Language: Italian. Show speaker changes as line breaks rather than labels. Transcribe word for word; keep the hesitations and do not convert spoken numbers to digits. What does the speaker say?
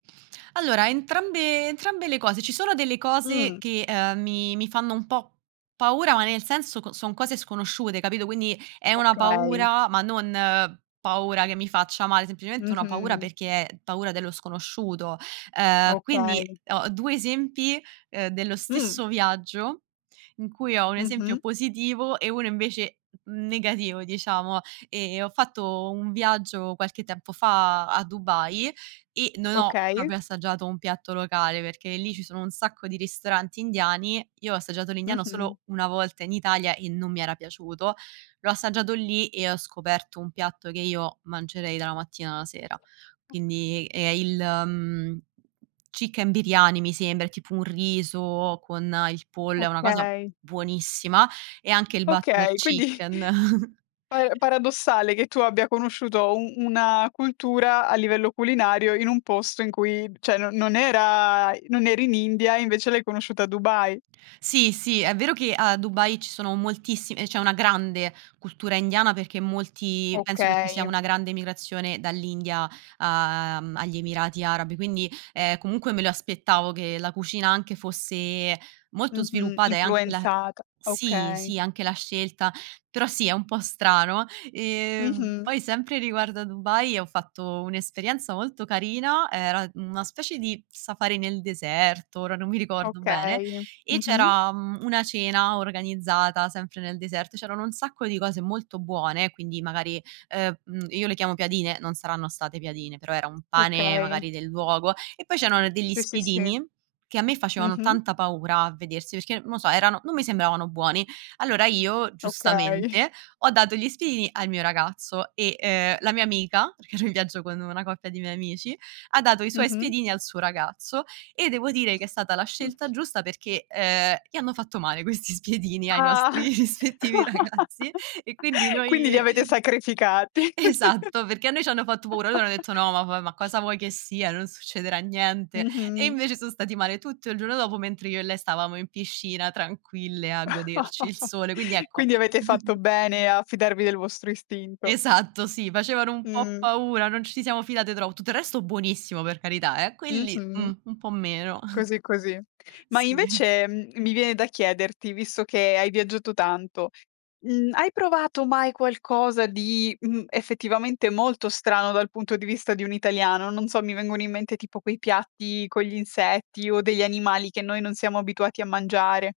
Allora entrambe entrambe le cose, ci sono delle cose
Mhmm.
che, ehm, mi mi fanno un po' paura, ma nel senso co son cose sconosciute, capito? Quindi è una
Okay.
paura, ma non paura che mi faccia male, semplicemente una paura
Mh-mh.
perché è paura dello sconosciuto. Uhm, quindi
Okay.
ho due esempi, ehm, dello
Mh.
stesso viaggio, in cui ho un esempio
Mh-mh.
positivo e uno invece n negativo diciamo. Ehm, ho fatto un viaggio qualche tempo fa a Dubai e non ho
Okay.
proprio assaggiato un piatto locale, perché lì ci sono un sacco di ristoranti indiani. Io ho assaggiato l'Indiano
Mh-mh.
solo una volta in Italia e non mi era piaciuto. L'ho assaggiato lì e ho scoperto un piatto che io mangerei dalla mattina alla sera. Quindi è il mhmm, chicken biryani mi sembra, è tipo un riso con il pollo è una cosa
Okay.
buonissima e anche il butter
Okay, quindi
chicken.
para paradossale che tu abbia conosciuto un una cultura a livello culinario in un posto in cui ceh, no non era non eri in India e invece l'hai conosciuta a Dubai.
Sì, sì, è vero che a Dubai ci sono moltissime c'è una grande cultura indiana perché molti penso che ci sia
Okay.
una grande emigrazione dall'India, uhm, agli Emirati Arabi, quindi, ehm, comunque me lo aspettavo che la cucina anche fosse molto
Mh-mh,
sviluppata e anche la
influenzata,
sì,
okay.
sì, anche la scelta, però sì, è un po' strano. Ehm,
Mh-mh.
poi sempre riguardo a Dubai ho fatto un'esperienza molto carina, era una specie di safari nel deserto, ora non mi ricordo bene
Okay,
e
mh-mh.
c'era, mhmm, una cena organizzata sempre nel deserto. C'erano un sacco di cose molto buone, quindi magari ehm, io le chiamo piadine, non saranno state piadine, però era un pane
Okay.
magari del luogo e poi c'erano degli
Sì, sì, sì.
spiedini, che a me facevano
Mh-mh.
tanta paura a vedersi perché non lo so, erano non mi sembravano buoni. Allora io
Okay.
giustamente, ho dato gli spiedini al mio ragazzo, e, ehm, la mia amica, perché ero in viaggio con una coppia di miei amici, ha dato i suoi
Mh-mh.
spiedini al suo ragazzo e devo dire che è stata la scelta giusta perché, ehm, gli hanno fatto male questi spiedini ai
Ah!
nostri rispettivi ragazzi e quindi
Quindi li
noi
avete sacrificati.
Esatto, perché a noi ci hanno fatto paura. Loro hanno detto: "No, ma va ma cosa vuoi che sia? Non succederà niente". E
Mh-mh.
invece sono stati male tutto il giorno dopo, mentre io e lei stavamo in piscina tranquille a goderci il sole. Quindi ecco
Quindi avete fatto bene a fidarvi del vostro istinto.
Esatto, sì, facevano un po'
Mh.
paura, non ci siamo fidate tro tutto il resto buonissimo per carità eh, quelli,
Mh-mh.
uhm, un po' meno.
Così, così. Ma
Sì.
invece, uhm, mi viene da chiederti visto che hai viaggiato tanto, mhmm, hai provato mai qualcosa di, mhmm, effettivamente molto strano dal punto di vista di un italiano? Non so, mi vengono in mente tipo quei piatti con gli insetti o degli animali che noi non siamo abituati a mangiare.